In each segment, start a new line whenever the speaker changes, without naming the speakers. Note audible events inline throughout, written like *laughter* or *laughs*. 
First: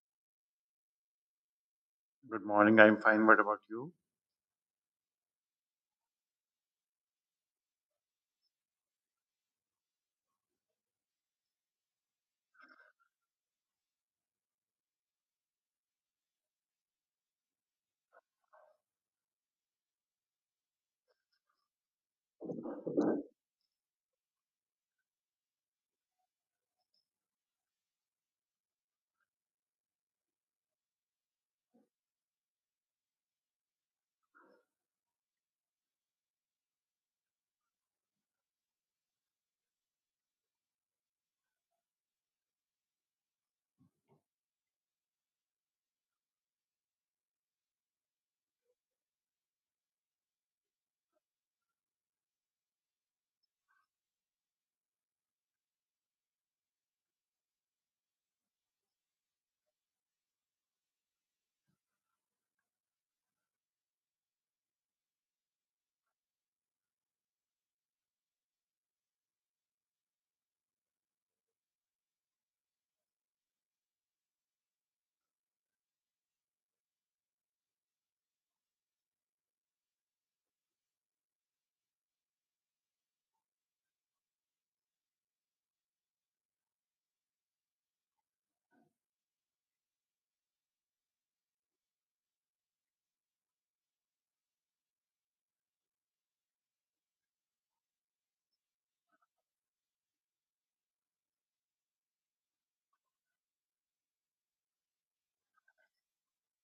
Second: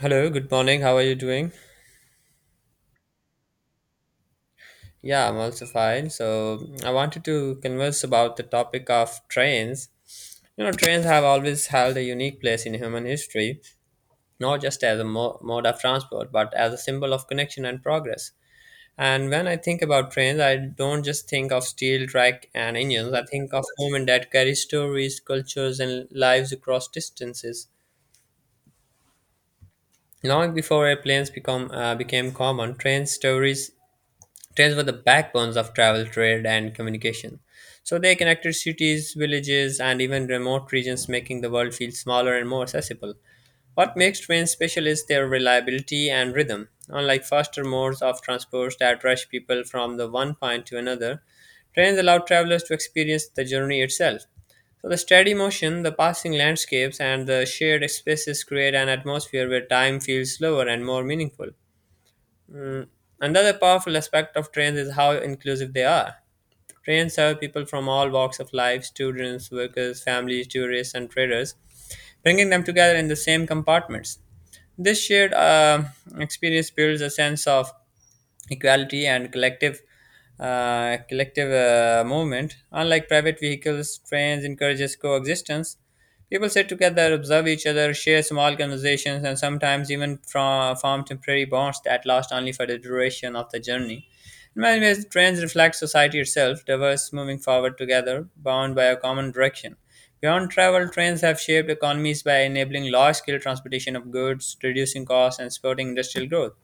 Hello, good morning. How are you doing?
Good morning. I'm fine. What about you?
Yeah, I'm also fine. So, I wanted to converse about the topic of trains. You know, trains have always held a unique place in human history, not just as a mode of transport, but as a symbol of connection and progress. And when I think about trains, I don't just think of steel track and engines. I think of women that carry stories, cultures, and lives across distances. Long before airplanes become became common, Trains were the backbones of travel, trade, and communication. So they connected cities, villages, and even remote regions, making the world feel smaller and more accessible. What makes trains special is their reliability and rhythm. Unlike faster modes of transport that rush people from the one point to another, trains allow travelers to experience the journey itself. So the steady motion, the passing landscapes, and the shared spaces create an atmosphere where time feels slower and more meaningful. Mm, Another powerful aspect of trains is how inclusive they are. Trains serve people from all walks of life students, workers, families, tourists, and traders, bringing them together in the same compartments. This shared experience builds a sense of equality and collective movement. Unlike private vehicles, trains encourages coexistence. People sit together, observe each other, share small conversations, and sometimes even form temporary bonds that last only for the duration of the journey. In many ways, trains reflect society itself, diverse, moving forward together, bound by a common direction. Beyond travel, trains have shaped economies by enabling large scale transportation of goods, reducing costs, and supporting industrial growth.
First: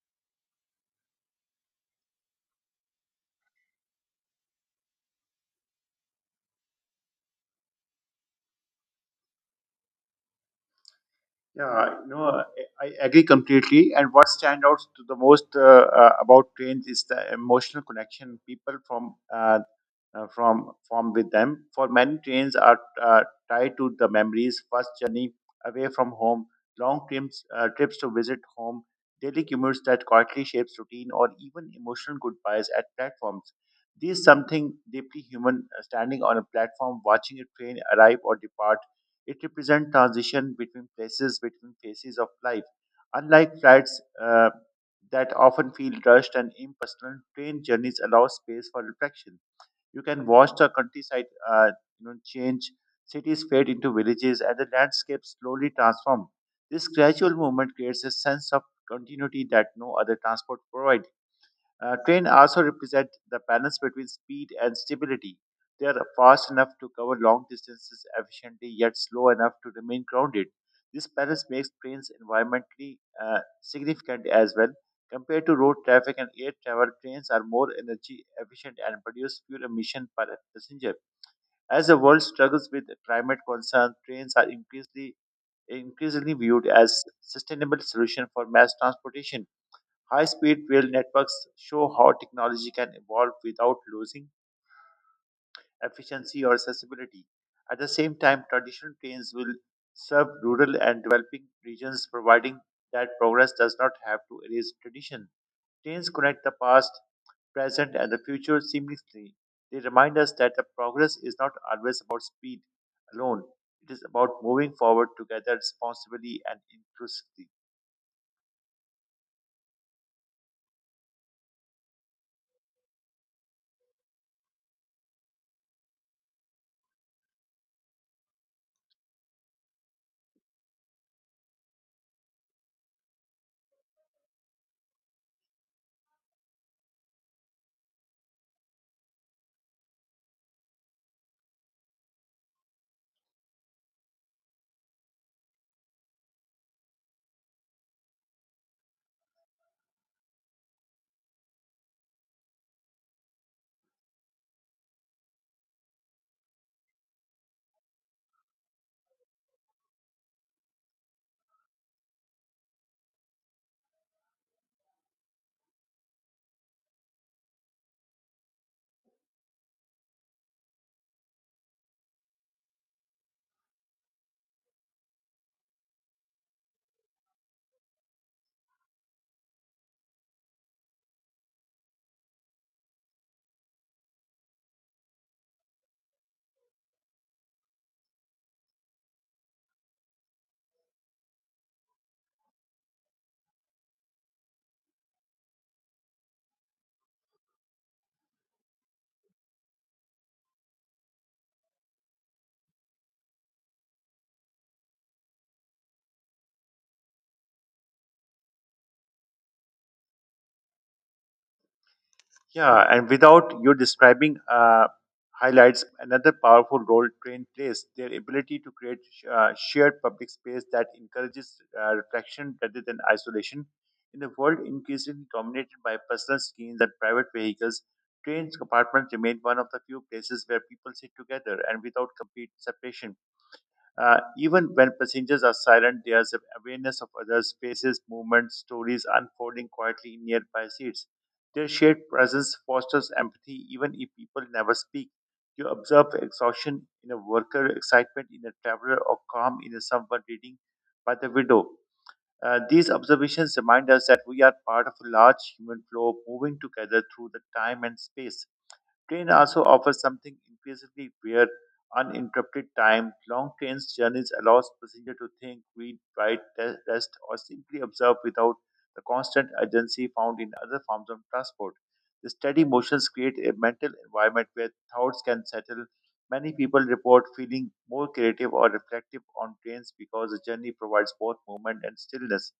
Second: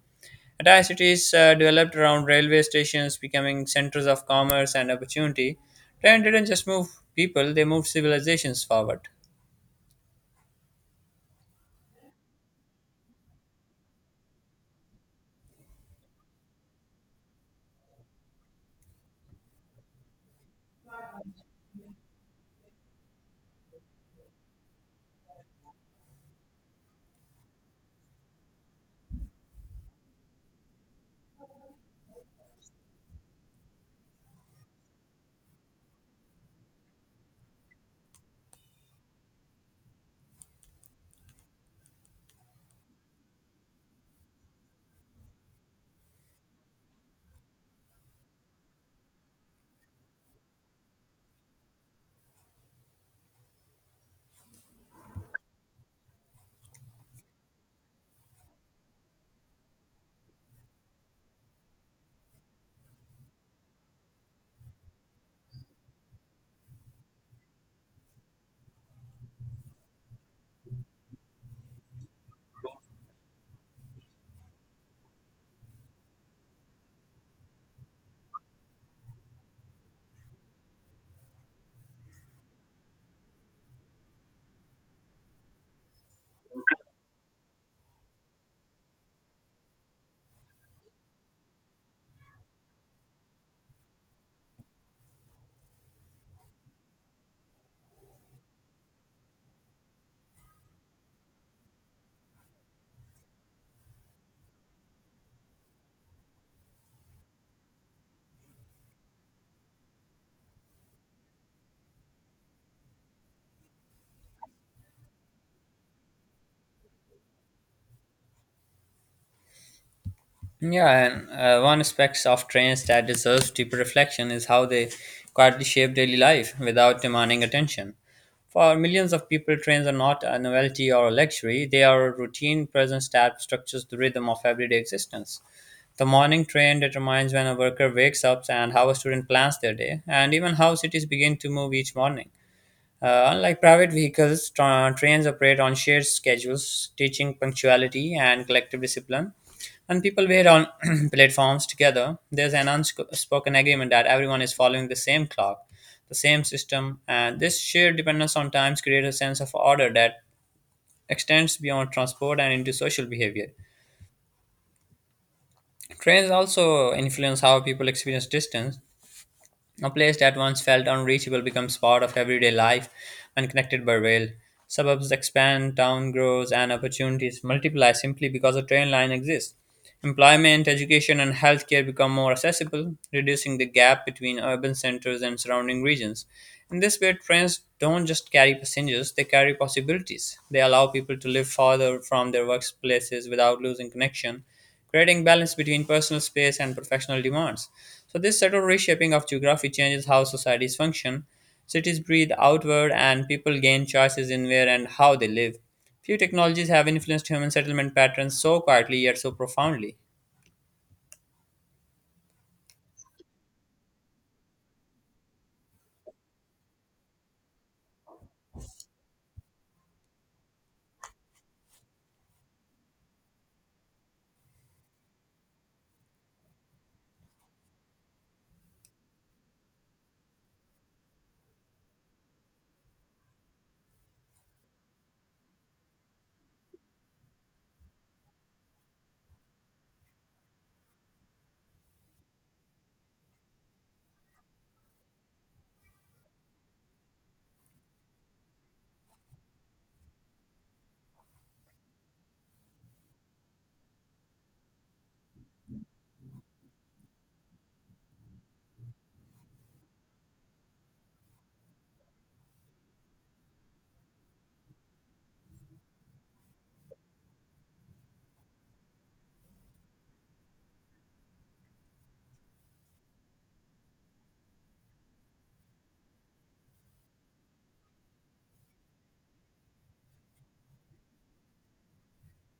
Entire cities developed around railway stations, becoming centers of commerce and opportunity. Trends didn't just move people, they moved civilizations forward.
Yeah, I agree completely. And what stands out to the most about trains is the emotional connection people from form with them. For many, trains are tied to the memories, first journey away from home, long trips, trips to visit home, daily commutes that quietly shapes routine, or even emotional goodbyes at platforms. This is something deeply human. Standing on a platform, watching a train arrive or depart, it represents transition between places, between phases of life. Unlike flights that often feel rushed and impersonal, train journeys allow space for reflection. You can watch the countryside, uh, change. Cities fade into villages, and the landscape slowly transform. This gradual movement creates a sense of continuity that no other transport provides. Train also represent the balance between speed and stability. They are fast enough to cover long distances efficiently, yet slow enough to remain grounded. This balance makes trains environmentally significant as well. Compared to road traffic and air travel, trains are more energy efficient and produce fewer emissions per passenger. As the world struggles with climate concerns, trains are increasingly viewed as sustainable solution for mass transportation. High speed rail networks show how technology can evolve without losing efficiency or accessibility. At the same time, traditional trains will serve rural and developing regions, providing that progress does not have to erase tradition. Trains connect the past, present, and the future seamlessly. They remind us that the progress is not always about speed alone, it is about moving forward together responsibly and inclusively.
Yeah, and one aspect of trains that deserves deeper reflection is how they quietly shape daily life without demanding attention. For millions of people, trains are not a novelty or a luxury, they are a routine presence that structures the rhythm of everyday existence. The morning train determines when a worker wakes up and how a student plans their day, and even how cities begin to move each morning. Unlike private vehicles, trains operate on shared schedules, teaching punctuality and collective discipline. When people wait on *clears throat* platforms together, there's an unspoken agreement that everyone is following the same clock, the same system, and this shared dependence on times creates a sense of order that extends beyond transport and into social behavior. Trains also influence how people experience distance. A place that once felt unreachable becomes part of everyday life and connected by rail. Suburbs expand, town grows, and opportunities multiply simply because a train line exists. Employment, education, and healthcare become more accessible, reducing the gap between urban centers and surrounding regions. In this way, trains don't just carry passengers, they carry possibilities. They allow people to live farther from their workplaces without losing connection creating balance between personal space and professional demands. So this subtle reshaping of geography changes how societies function. Cities breathe outward and people gain choices in where and how they live. Few technologies have influenced human settlement patterns so quietly yet so profoundly.
Yeah, and without you describing highlights another powerful role train plays their ability to create shared public space that encourages reflection rather than isolation. In a world increasingly dominated by personal screens and private vehicles, trains compartments remain one of the few places where people sit together and without complete separation. Even when passengers are silent, there's an awareness of others' spaces, movements, stories unfolding quietly in nearby seats. Their shared presence fosters empathy even if people never speak. You observe exhaustion in a worker, excitement in a traveler, or calm in a someone reading by the window. These observations remind us that we are part of a large human flow moving together through the time and space. Train also offers something increasingly rare, uninterrupted time. Long trains journeys allows passenger to think, read, write, rest, or simply observe without the constant urgency found in other forms of transport. The steady motions create a mental environment where thoughts can settle. Many people report feeling more creative or reflective on trains because the journey provides both movement and stillness.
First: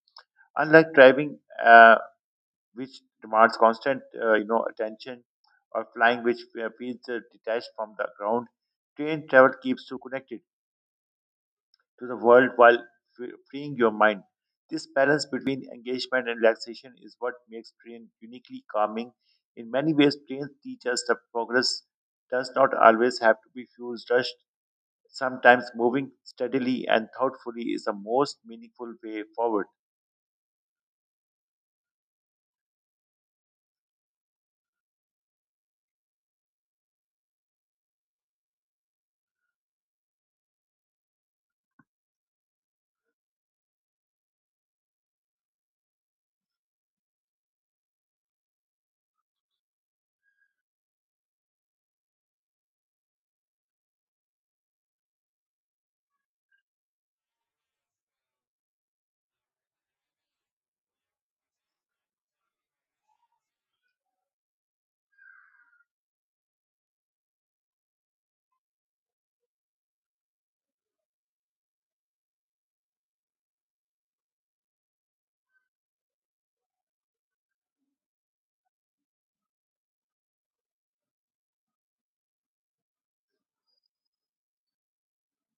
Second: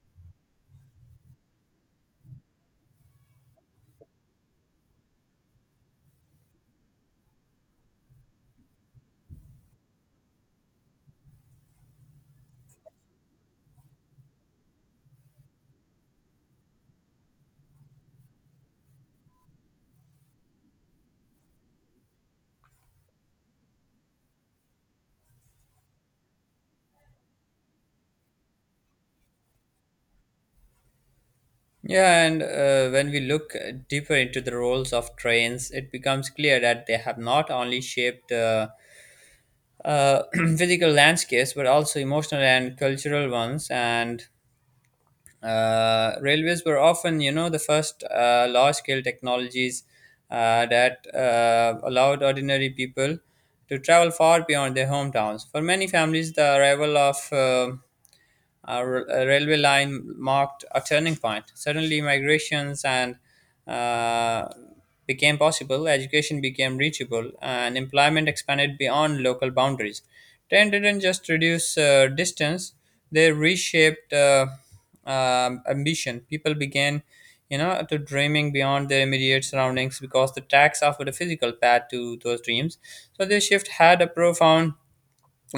Unlike driving, uh, which demands constant, attention, or flying, which feels detached from the ground. Train travel keeps you connected to the world while freeing your mind. This balance between engagement and relaxation is what makes train uniquely calming. In many ways, trains teach us that progress does not always have to be fuel rushed. Sometimes moving steadily and thoughtfully is the most meaningful way forward.
Yeah, and when we look deeper into the roles of trains, it becomes clear that they have not only shaped uh, *clears throat* physical landscapes but also emotional and cultural ones. And Railways were often, you know, the first large-scale technologies that allowed ordinary people to travel far beyond their hometowns. For many families, the arrival of a a railway line marked a turning point. Suddenly, migrations and uh, became possible, education became reachable, and employment expanded beyond local boundaries. Train didn't just reduce distance; they reshaped ambition. People began, you know, to dreaming beyond their immediate surroundings because the tracks offered a physical path to those dreams. So this shift had a profound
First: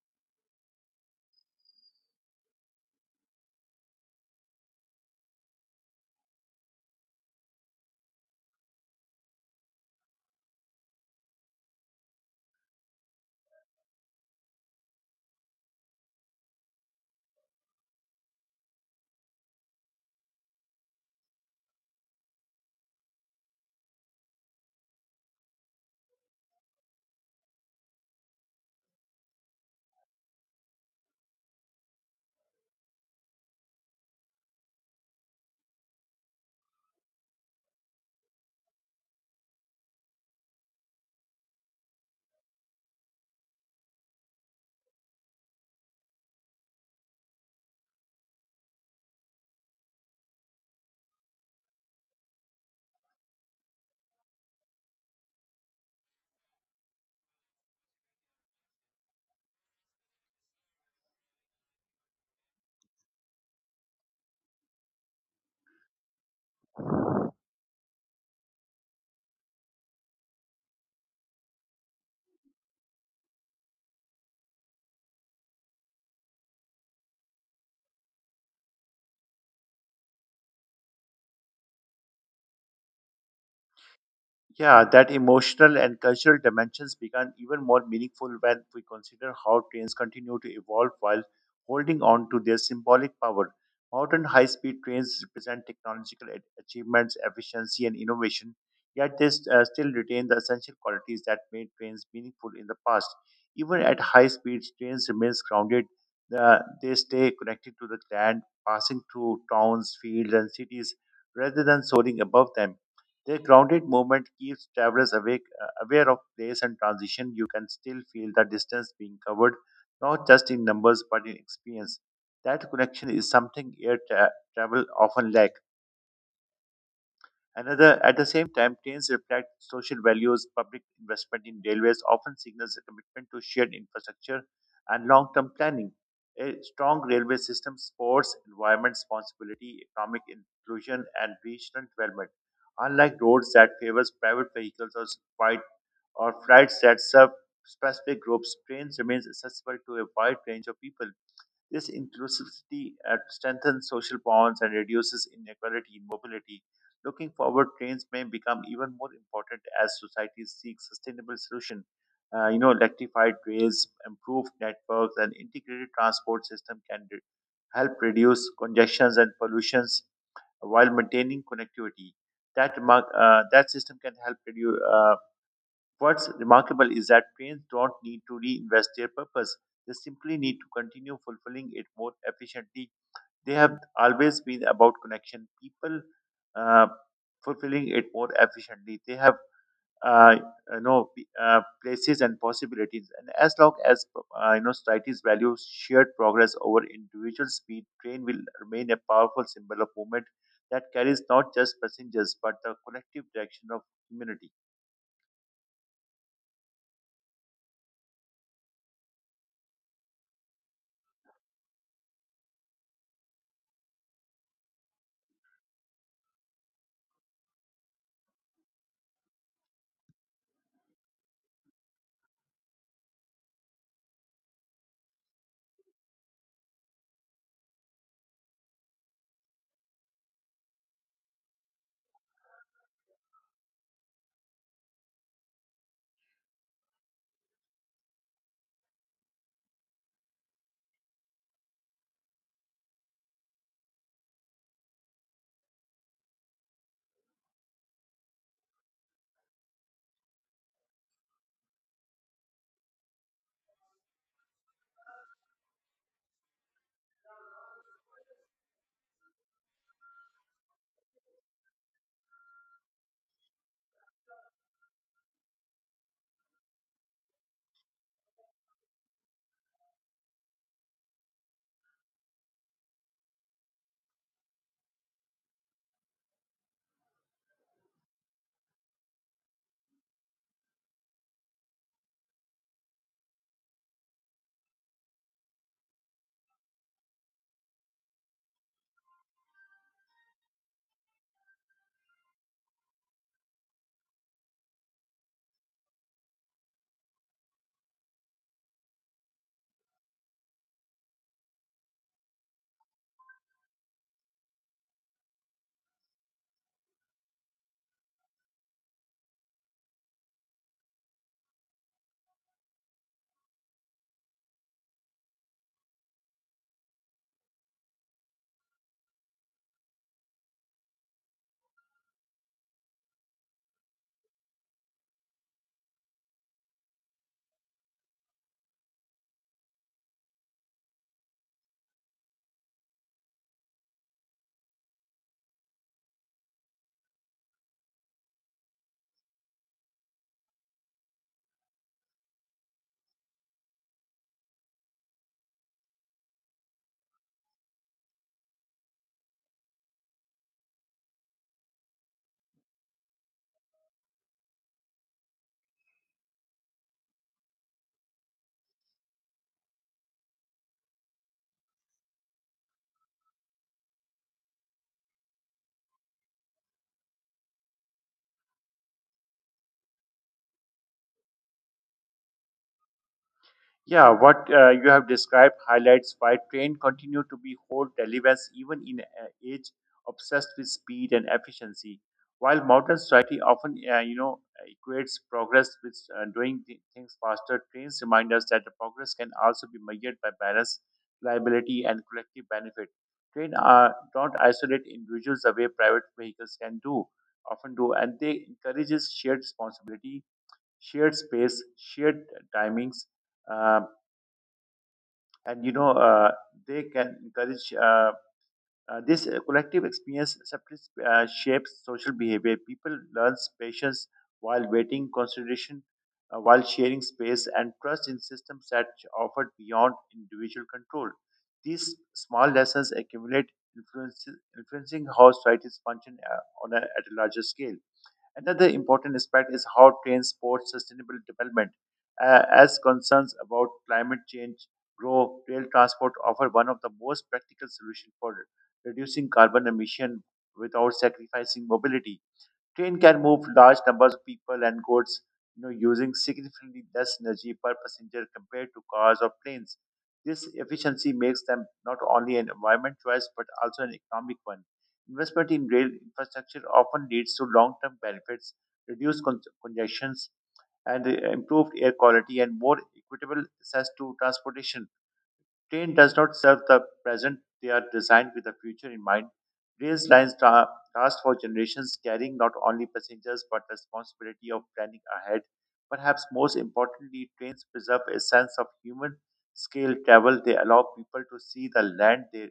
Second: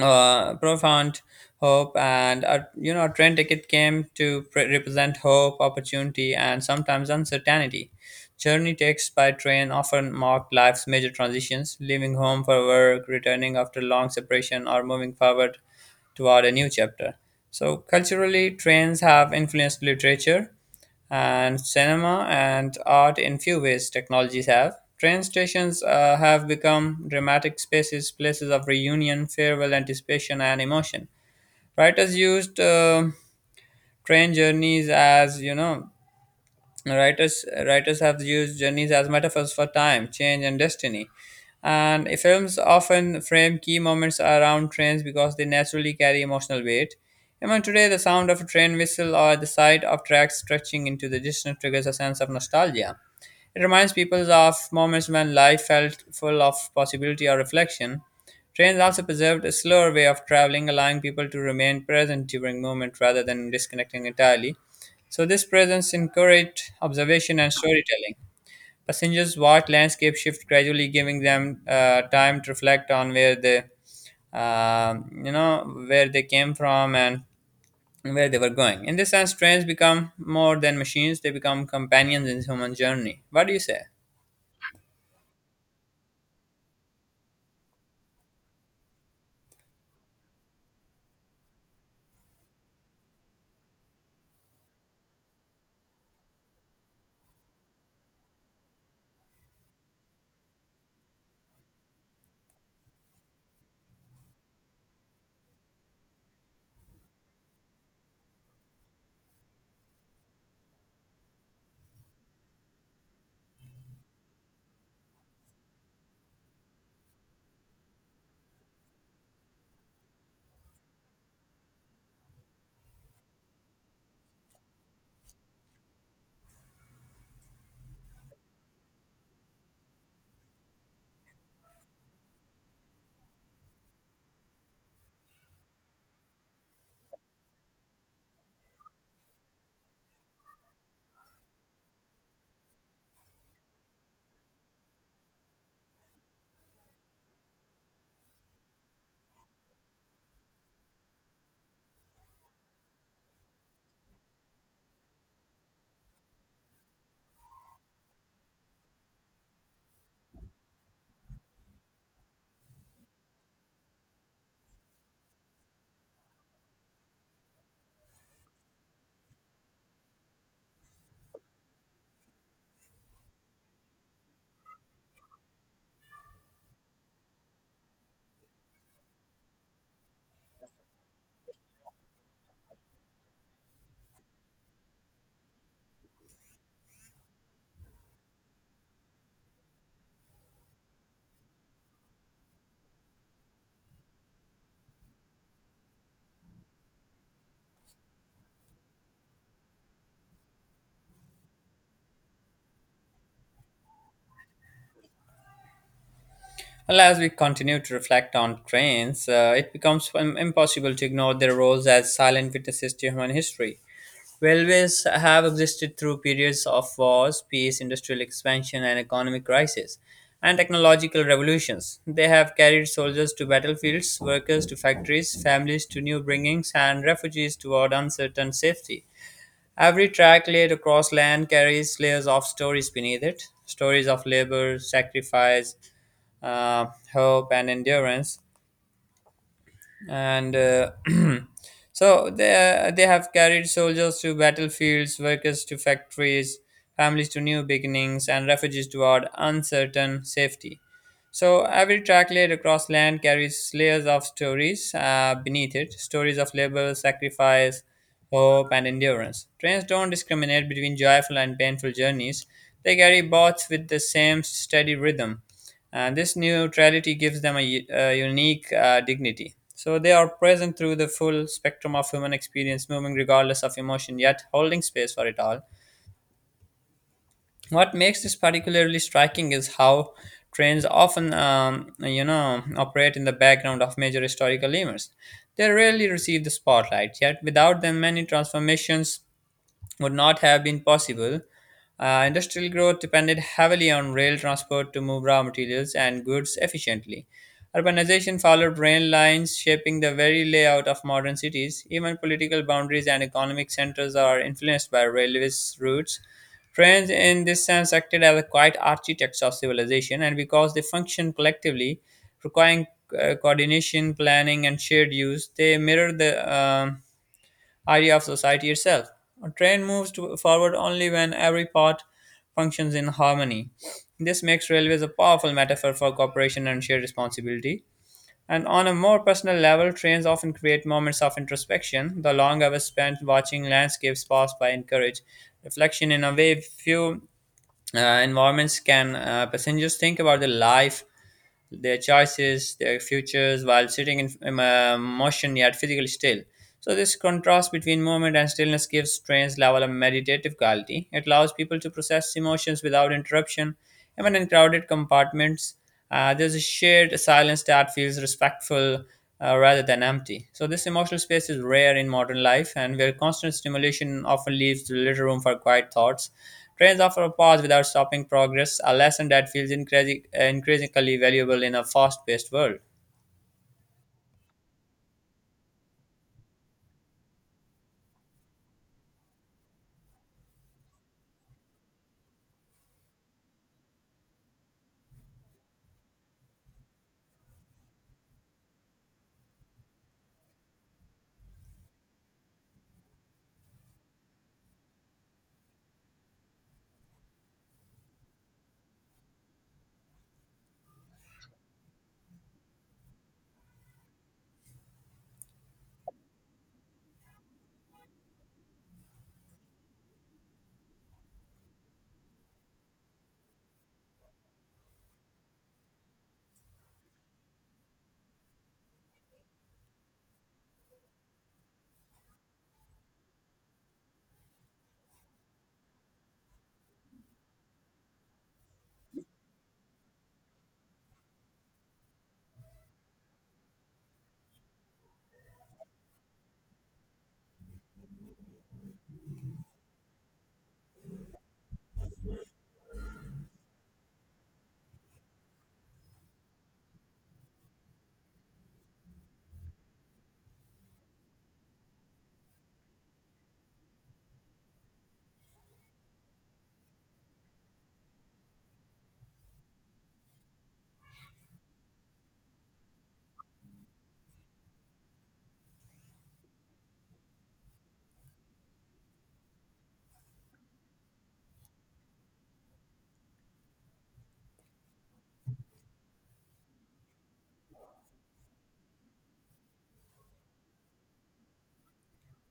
uh, profound hope and a, you know a train ticket came to represent hope opportunity and sometimes uncertainty journey takes by train often marked life's major transitions leaving home for work returning after long separation or moving forward toward a new chapter so culturally trains have influenced literature and cinema and art in few ways technologies have. Train stations have become dramatic spaces, places of reunion, farewell, anticipation, and emotion. Writers used train journeys as you know Writers writers have used journeys as metaphors for time, change, and destiny. And Films often frame key moments around trains because they naturally carry emotional weight. Even today, the sound of a train whistle or the sight of tracks stretching into the distance triggers a sense of nostalgia. It reminds people of moments when life felt full of possibility or reflection. Trains also preserved a slower way of traveling, allowing people to remain present during movement rather than disconnecting entirely. So this presence encouraged observation and storytelling. Passengers watched landscape shift gradually, giving them time to reflect on where they where they came from and where they were going. In this sense, trains become more than machines; they become companions in human journey. What do you say?
Yeah, that emotional and cultural dimensions become even more meaningful when we consider how trains continue to evolve while holding on to their symbolic power. Modern high speed trains represent technological achievements, efficiency, and innovation, yet they still retain the essential qualities that made trains meaningful in the past. Even at high speeds, trains remain grounded. They stay connected to the land, passing through towns, fields, and cities rather than soaring above them their grounded movement keeps travelers aware of place and transition. You can still feel the distance being covered, not just in numbers but in experience. That connection is something travel often lacks. Another, at the same time, trains reflect social values. Public investment in railways often signals a commitment to shared infrastructure and long-term planning. A strong railway system supports environment responsibility, economic inclusion, and regional development. Unlike roads that favors private vehicles or flight flights that serve specific groups, trains remains accessible to a wide range of people. This inclusivity strengthens social bonds and reduces inequality in mobility. Looking forward, trains may become even more important as society seeks sustainable solution. Electrified rails, improved networks, and integrated transport system can help reduce congestions and pollutions while maintaining connectivity. That remark, that system can help reduce. What's remarkable is that trains don't need to reinvest their purpose. They simply need to continue fulfilling it more efficiently. They have always been about connection, people uh, fulfilling it more efficiently. They have uh, you know p- places and possibilities, and as long as societies value shared progress over individual speed, train will remain a powerful symbol of movement that carries not just passengers but the collective direction of humanity.
Well, as we continue to reflect on trains, it becomes impossible to ignore their roles as silent witnesses to human history. Railways have existed through periods of wars, peace, industrial expansion, and economic crisis, and technological revolutions. They have carried soldiers to battlefields, workers to factories, families to new bringings, and refugees toward uncertain safety. Every track laid across land carries layers of stories beneath it stories of labor, sacrifice, uh, hope and endurance and *clears throat* so they they have carried soldiers to battlefields workers to factories families to new beginnings and refugees toward uncertain safety so every track laid across land carries layers of stories beneath it stories of labor, sacrifice, hope, and endurance. Trains don't discriminate between joyful and painful journeys, they carry both with the same steady rhythm. And this neutrality gives them a unique dignity. So they are present through the full spectrum of human experience, moving regardless of emotion, yet holding space for it all. What makes this particularly striking is how trains often, you know, operate in the background of major historical events. They rarely receive the spotlight, yet without them, many transformations would not have been possible. Industrial growth depended heavily on rail transport to move raw materials and goods efficiently. Urbanization followed rail lines, shaping the very layout of modern cities. Even political boundaries and economic centers are influenced by railways routes. Trains, in this sense, acted as quiet architects of civilization, and because they function collectively, requiring coordination, planning, and shared use, they mirror the idea of society itself. A train moves forward only when every part functions in harmony. This makes railways a powerful metaphor for cooperation and shared responsibility. And on a more personal level, trains often create moments of introspection. The long hours spent watching landscapes pass by encourage reflection in a way few environments can. Passengers think about their life, their choices, their futures while sitting in motion yet physically still. So, this contrast between movement and stillness gives trains level a meditative quality. It allows people to process emotions without interruption, even in crowded compartments. There's a shared silence that feels respectful rather than empty. So, this emotional space is rare in modern life, and where constant stimulation often leaves little room for quiet thoughts. Trains offer a pause without stopping progress, a lesson that feels increasingly valuable in a fast paced world.
Yeah, what you have described highlights why train continue to be whole relevance even in an age obsessed with speed and efficiency. While modern society often, equates progress with doing things faster, trains remind us that the progress can also be measured by balance, reliability, and collective benefit. Trains don't isolate individuals the way private vehicles often do, and they encourages shared responsibility, shared space, shared timings uh, and you know they can encourage this collective experience subtly shapes social behavior people learn patience while waiting consideration while sharing space and trust in systems that offered beyond individual control these small lessons accumulate influencing how societies function at a larger scale. Another important aspect is how trains support sustainable development. As concerns about climate change grow, rail transport offer one of the most practical solutions for reducing carbon emission without sacrificing mobility. Train can move large numbers of people and goods, using significantly less energy per passenger compared to cars or planes. This efficiency makes them not only an environment choice but also an economic one. Investment in rail infrastructure often leads to long-term benefits, reduced congestions, and improved air quality and more equitable access to transportation train does not serve the present, they are designed with the future in mind. Rail lines last for generations, carrying not only passengers but the responsibility of planning ahead. Perhaps most importantly, trains preserve a sense of human scale travel. They allow people to see the land they,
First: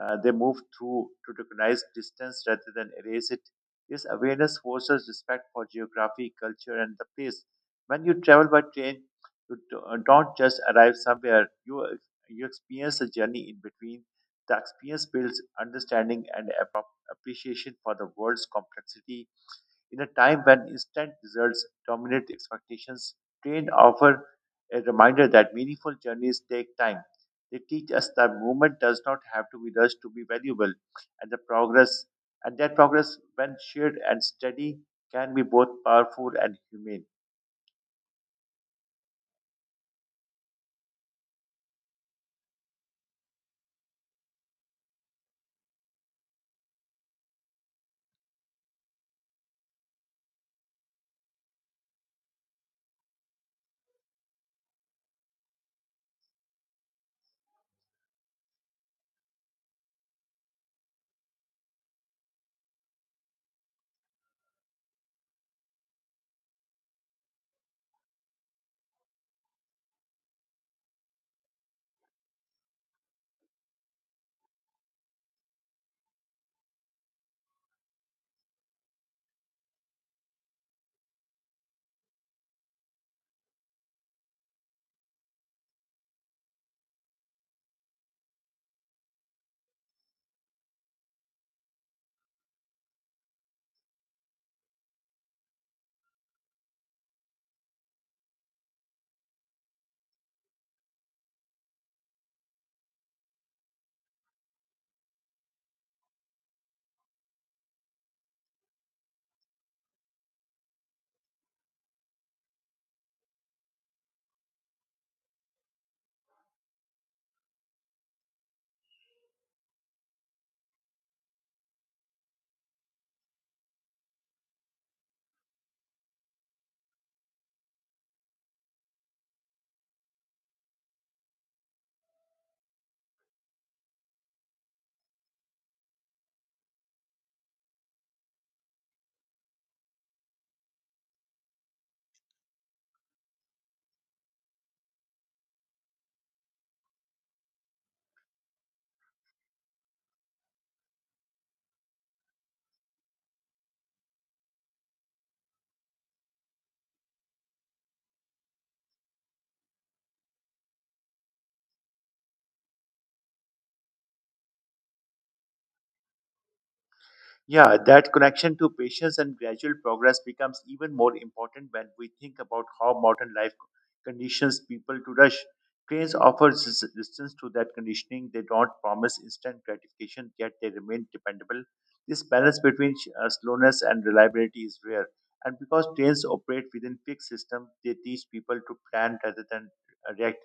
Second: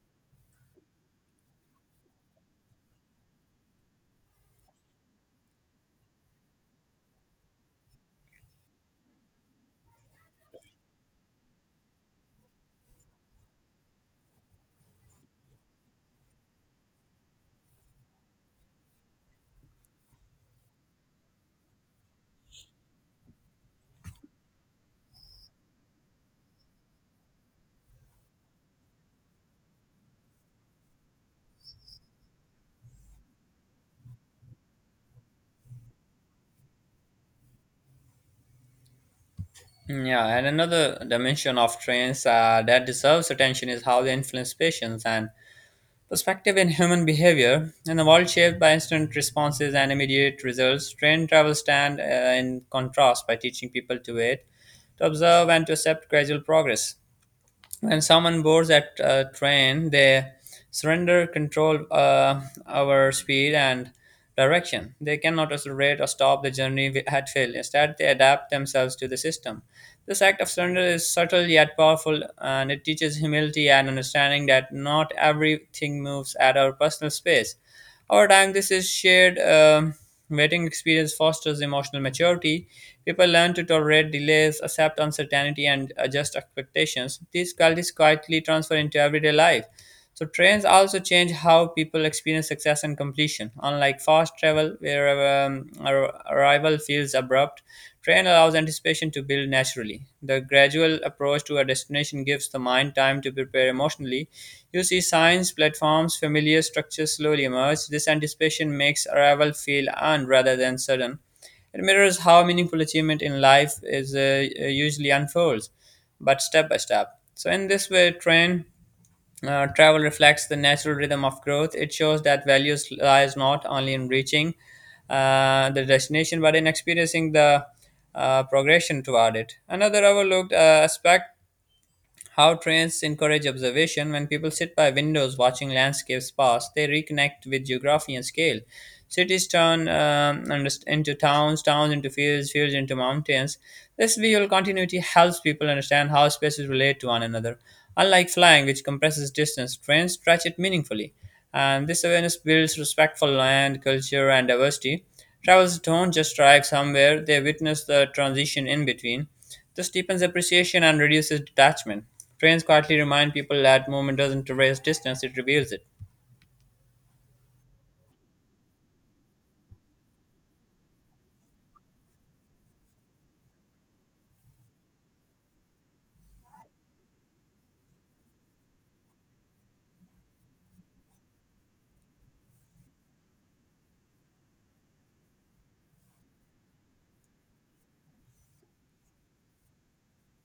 uh, they move through to recognize distance rather than erase it. This awareness forces respect for geography, culture, and the place. When you travel by train, you don't just arrive somewhere, you experience the journey in between. The experience builds understanding and appreciation for the world's complexity. In a time when instant results dominate expectations, trained offer a reminder that meaningful journeys take time. They teach us that movement does not have to be rushed to be valuable, and the progress and that progress, when shared and steady, can be both powerful and humane.
Hmm. Yeah, and another dimension of trains that deserves attention is how they influence patience and perspective in human behavior. In a world shaped by instant responses and immediate results, train travel stand in contrast by teaching people to wait to observe and to accept gradual progress. When someone boards at a train, they surrender control over speed and direction. They cannot accelerate or stop the journey at will. Instead, they adapt themselves to the system. This act of surrender is subtle yet powerful, and it teaches humility and understanding that not everything moves at our personal space. Over time, this is shared waiting experience fosters emotional maturity. People learn to tolerate delays, accept uncertainty, and adjust expectations. These qualities quietly transfer into everyday life. So trains also change how people experience success and completion. Unlike fast travel, where arrival feels abrupt, train allows anticipation to build naturally. The gradual approach to a destination gives the mind time to prepare emotionally. You see signs, platforms, familiar structures slowly emerge. This anticipation makes arrival feel earned rather than sudden. It mirrors how meaningful achievement in life is usually unfolds, but step by step. So in this way, train travel reflects the natural rhythm of growth. It shows that values lies not only in reaching the destination, but in experiencing the progression toward it. Another overlooked aspect how trains encourage observation. When people sit by windows watching landscapes pass, they reconnect with geography and scale. Cities turn into towns, towns into fields, fields into mountains. This visual continuity helps people understand how spaces relate to one another. Unlike flying, which compresses distance, trains stretch it meaningfully. And this awareness builds respect for land, culture, and diversity. Travelers don't just arrive somewhere, they witness the transition in between. This deepens appreciation and reduces detachment. Trains quietly remind people that movement doesn't erase distance, it reveals it.
Yeah, that connection to patience and gradual progress becomes even more important when we think about how modern life conditions people to rush. Trains offer resistance to that conditioning. They don't promise instant gratification, yet they remain dependable. This balance between slowness and reliability is rare. And because trains operate within fixed systems, they teach people to plan rather than react.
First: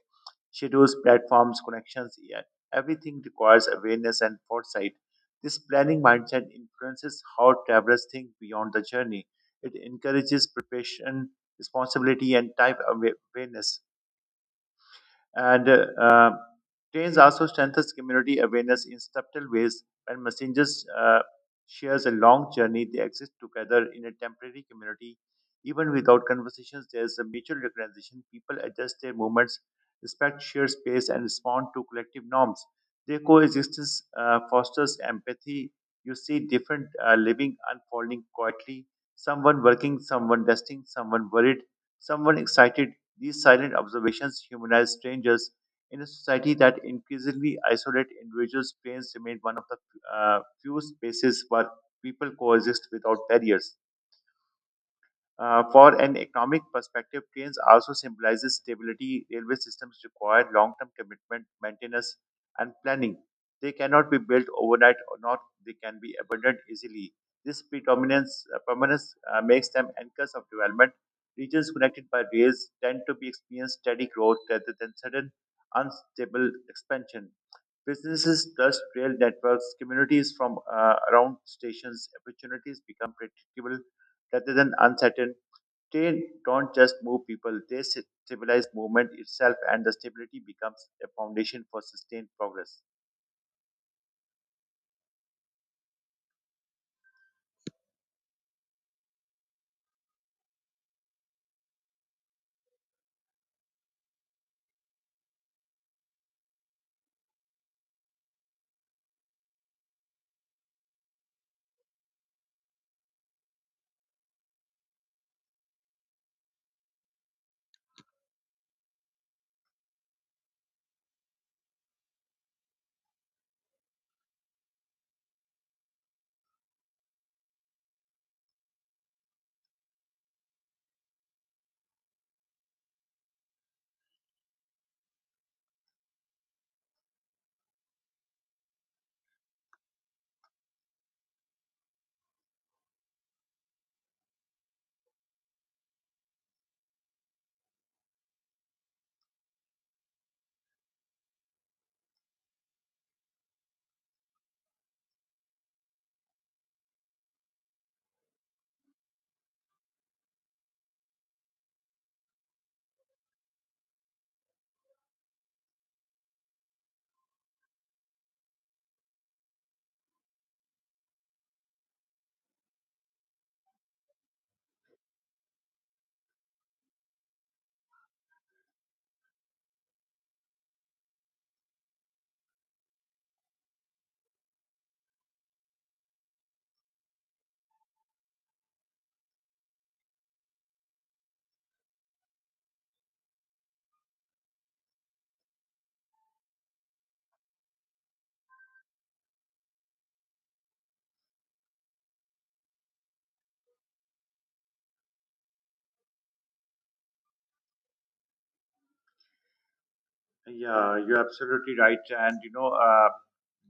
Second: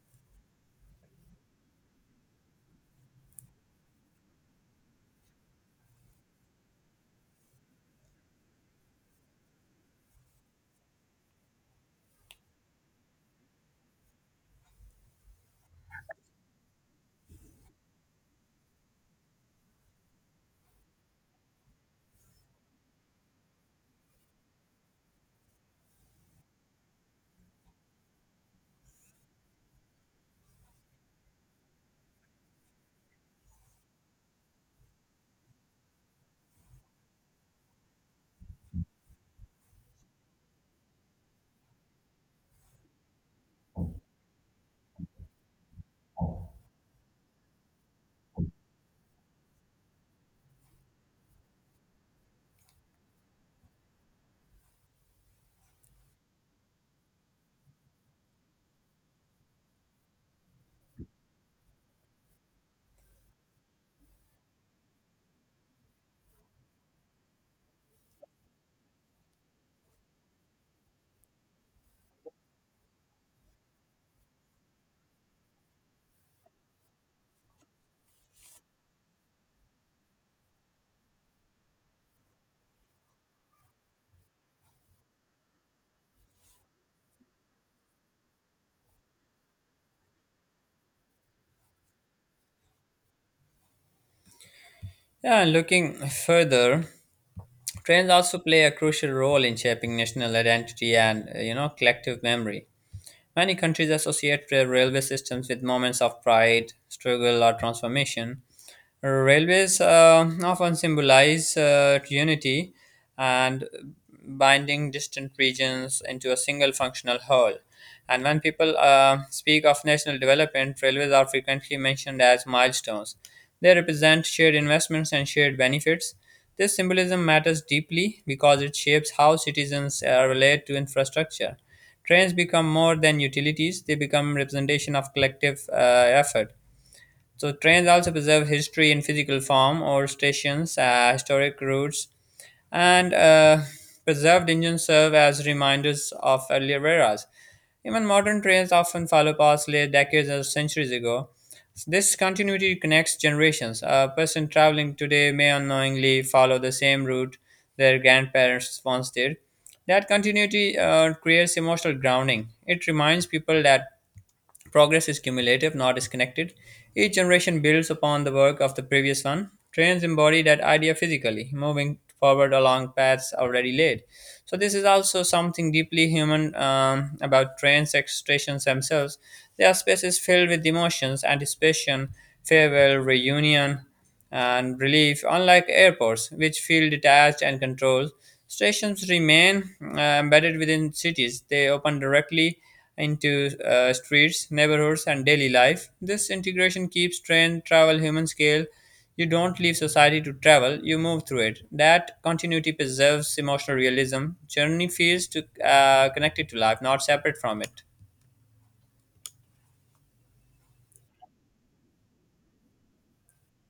Schedules, platforms, connections, yeah, everything requires awareness and foresight this planning mindset influences how travelers think beyond the journey. It encourages preparation, responsibility, and time awareness. And Trains also strengthens community awareness in subtle ways. When messengers shares a long journey, they exist together in a temporary community. Even without conversations, there is a mutual recognition. People adjust their movements, respect shared space, and respond to collective norms. Their coexistence fosters empathy. You see different living unfolding quietly. Someone working, someone resting, someone worried, someone excited these silent observations humanize strangers. In a society that increasingly isolates individuals, trains remain one of the few spaces where people coexist without barriers. For an economic perspective, trains also symbolizes stability. Railway systems require long-term commitment, maintenance, and planning. They cannot be built overnight, or not they can be abandoned easily. This predominance permanence makes them anchors of development. Regions connected by rails tend to be experience steady growth rather than sudden unstable expansion. Businesses trust rail networks. Communities from around stations opportunities become predictable rather than uncertain they don't just move people, stabilize movement itself, and the stability becomes a foundation for sustained progress.
Yeah, and looking further, trains also play a crucial role in shaping national identity and, you know, collective memory. Many countries associate their railway systems with moments of pride, struggle, or transformation. Railways often symbolize unity and binding distant regions into a single functional whole. And when people speak of national development, railways are frequently mentioned as milestones. They represent shared investments and shared benefits. This symbolism matters deeply because it shapes how citizens relate to infrastructure. Trains become more than utilities, they become representation of collective effort. So trains also preserve history in physical form or stations, historic routes, and preserved engines serve as reminders of earlier eras. Even modern trains often follow paths laid decades or centuries ago. This continuity connects generations. A person traveling today may unknowingly follow the same route their grandparents once did. That continuity creates emotional grounding. It reminds people that progress is cumulative, not disconnected. Each generation builds upon the work of the previous one. Trains embody that idea physically, moving forward along paths already laid. So, this is also something deeply human about stations themselves. Their spaces filled with emotions, anticipation, farewell, reunion and relief, unlike airports, which feel detached and controlled. Stations remain embedded within cities. They open directly into streets, neighborhoods, and daily life. This integration keeps train travel human scale. You don't leave society to travel, you move through it. That continuity preserves emotional realism. Journey feels to, connected to life, not separate from it.
Yeah, you're absolutely right, and you know,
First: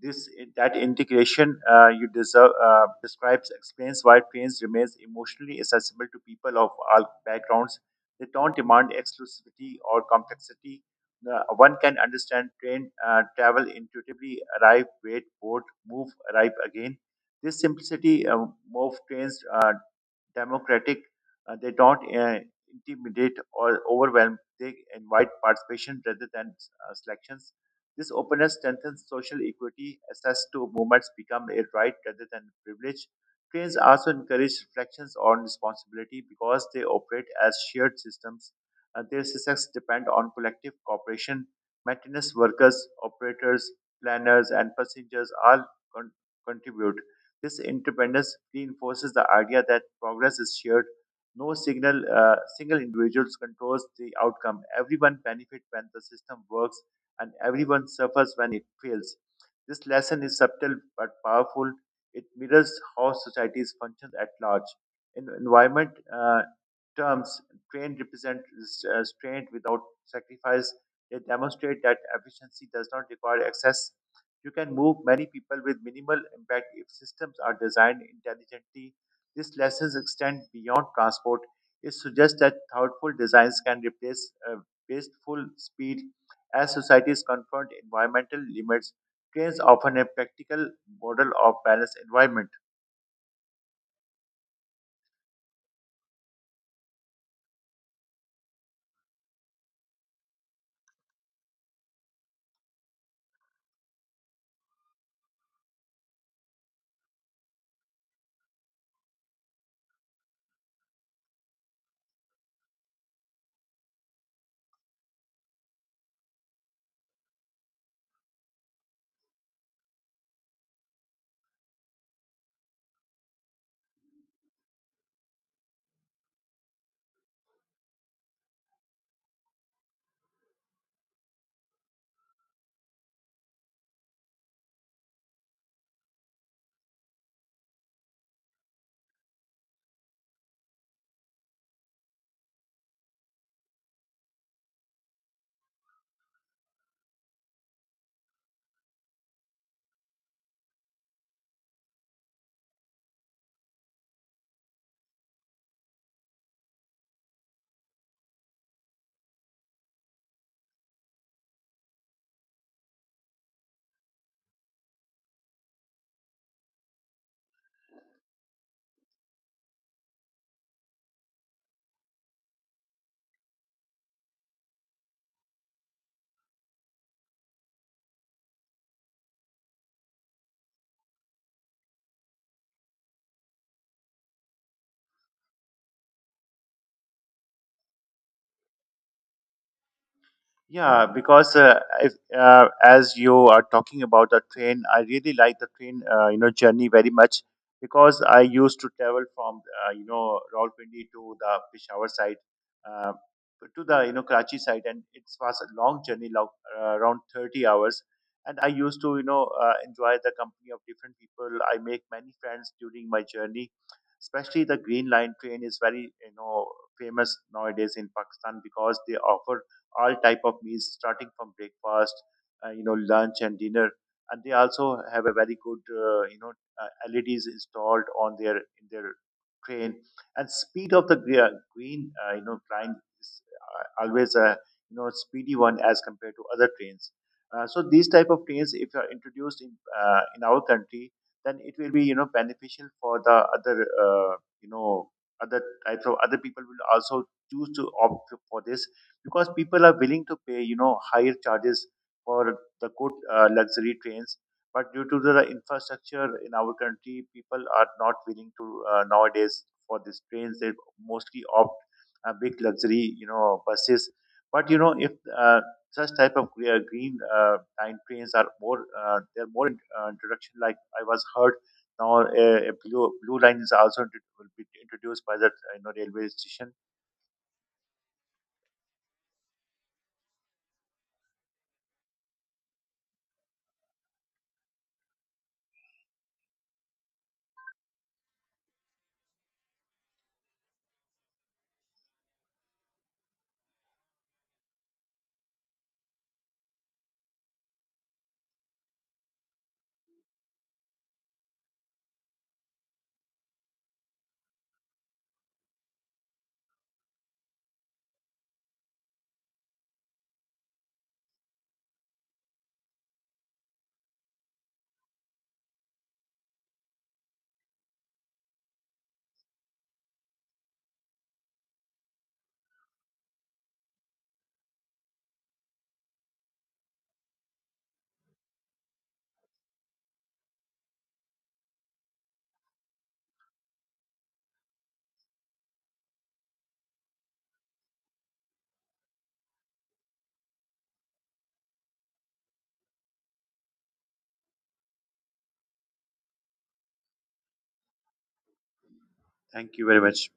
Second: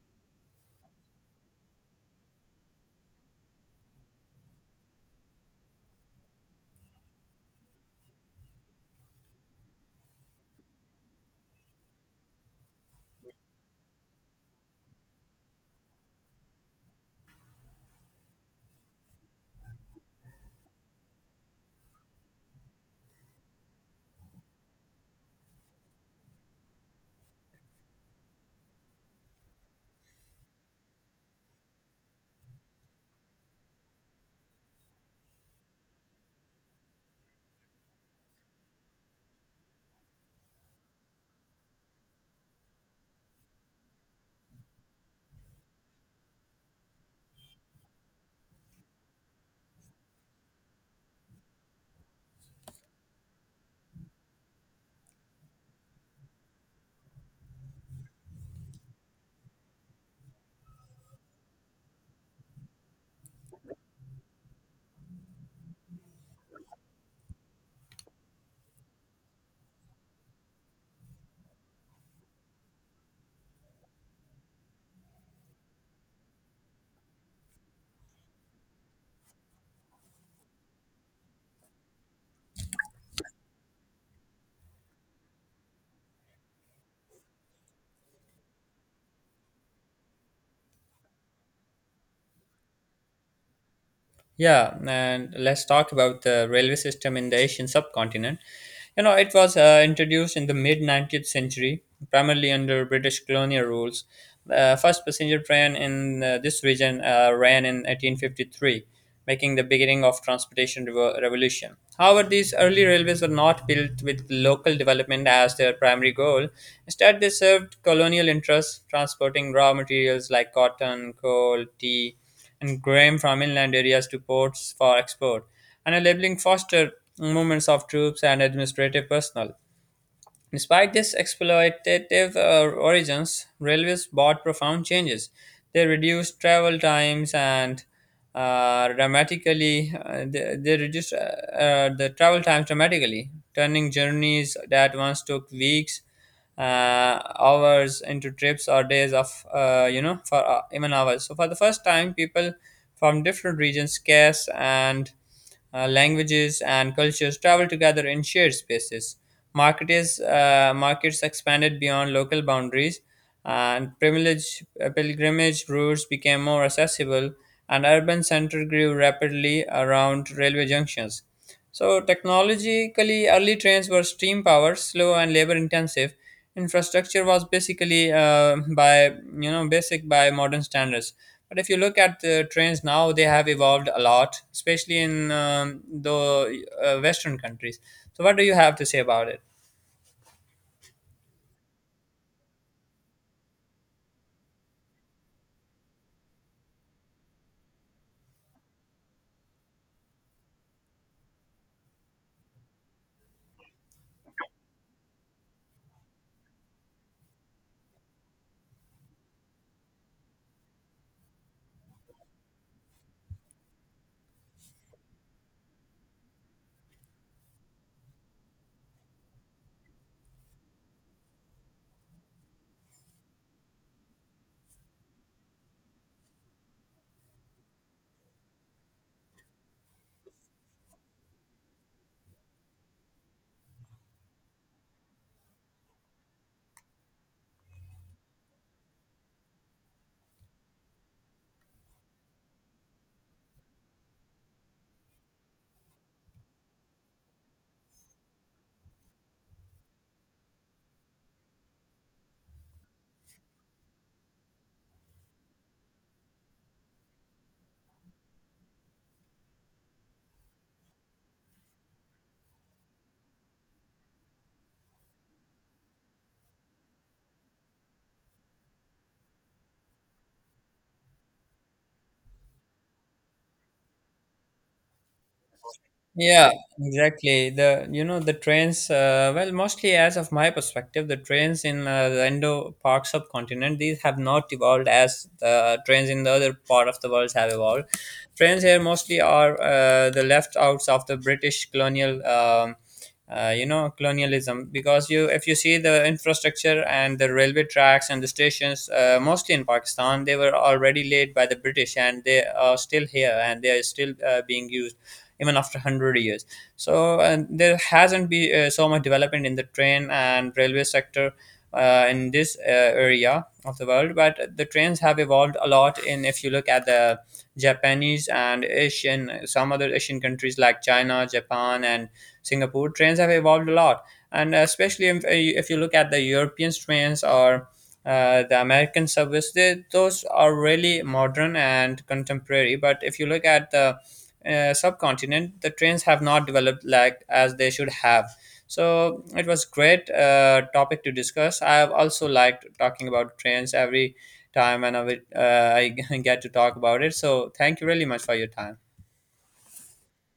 this that integration you deserve describes explains why trains remains emotionally accessible to people of all backgrounds. They don't demand exclusivity or complexity. One can understand train travel intuitively. Arrive, wait, board, move, arrive again. This simplicity of trains democratic. They don't intimidate or overwhelm. They invite participation rather than selections. This openness strengthens social equity. Access to movements become a right rather than privilege. Trains also encourage reflections on responsibility because they operate as shared systems. Their success depend on collective cooperation. Maintenance workers, operators, planners, and passengers all con- contribute. This interdependence reinforces the idea that progress is shared. No signal, single individual controls the outcome. Everyone benefits when the system works, and everyone suffers when it fails. This lesson is subtle but powerful. It mirrors how societies function at large. In environment terms, trained represent restraint without sacrifice. They demonstrate that efficiency does not require excess you can move many people with minimal impact if systems are designed intelligently. This lessons extend beyond transport. It suggests that thoughtful designs can replace wasteful speed. As societies confront environmental limits, trains offer a practical model of balanced environment.
Yeah, and let's talk about the railway system in the Asian subcontinent. You know, it was introduced in the mid 19th century, primarily under British colonial rules. The first passenger train in this region ran in 1853, making the beginning of transportation revolution. However, these early railways were not built with local development as their primary goal. Instead, they served colonial interests, transporting raw materials like cotton, coal, tea, and grain from inland areas to ports for export, and a labeling fostered movements of troops and administrative personnel. Despite this exploitative origins, railways brought profound changes. They reduced travel times and dramatically, they reduced the travel times dramatically, turning journeys that once took weeks, hours into trips or days of, you know, for even hours. So for the first time, people from different regions, scarce and languages and cultures travel together in shared spaces. Markets expanded beyond local boundaries, and pilgrimage routes became more accessible, and urban center grew rapidly around railway junctions. So, technologically, early trains were steam powered, slow, and labor intensive. Infrastructure was basically by you know basic by modern standards. But if you look at the trains now, they have evolved a lot, especially in the Western countries. So, what do you have to say about it?
Yeah, because if, as you are talking about the train, I really like the train, journey very much because I used to travel from, Rawalpindi to the Peshawar side, uh, to the, Karachi side. And it was a long journey, around 30 hours. And I used to, enjoy the company of different people. I make many friends during my journey. Especially the Green Line train is very, famous nowadays in Pakistan because they offer all type of meals starting from breakfast lunch and dinner, and they also have a very good leds installed on their in their train, and speed of the green line is always a speedy one as compared to other trains. So these type of trains if are introduced in our country, then it will be beneficial for the other uh, you know other types of other people will also choose to opt for this because people are willing to pay higher charges for the good luxury trains. But due to the infrastructure in our country, people are not willing to nowadays for these trains they mostly opt big luxury buses. But you know if uh, such type of green line trains are more they're more introduction, like I was heard now a blue line is also will be introduced by that railway
Yeah,
station.
exactly. The you know the trains. Well, mostly as of my perspective, the trains in the Indo Pak subcontinent these have not evolved as the trains in the other part of the world have evolved. Trains here mostly are the left outs of the British colonial. You know colonialism because you if you see the infrastructure and the railway tracks and the stations mostly in Pakistan they were already laid by the British and they are still here and they are still being used even after 100 years, so, and there hasn't been so much development in the train and railway sector in this area of the world, but the trains have evolved a lot in if you look at the Japanese and Asian, some other Asian countries like China, Japan, and Singapore, trains have evolved a lot, and especially if you look at the European trains or the American service, those are really modern and contemporary. But if you look at the subcontinent, the trains have not developed like as they should have. So it was great topic to discuss. I have also liked talking about trains every time and I *laughs* get to talk about it. So thank you really much for your time.
Thank you very much.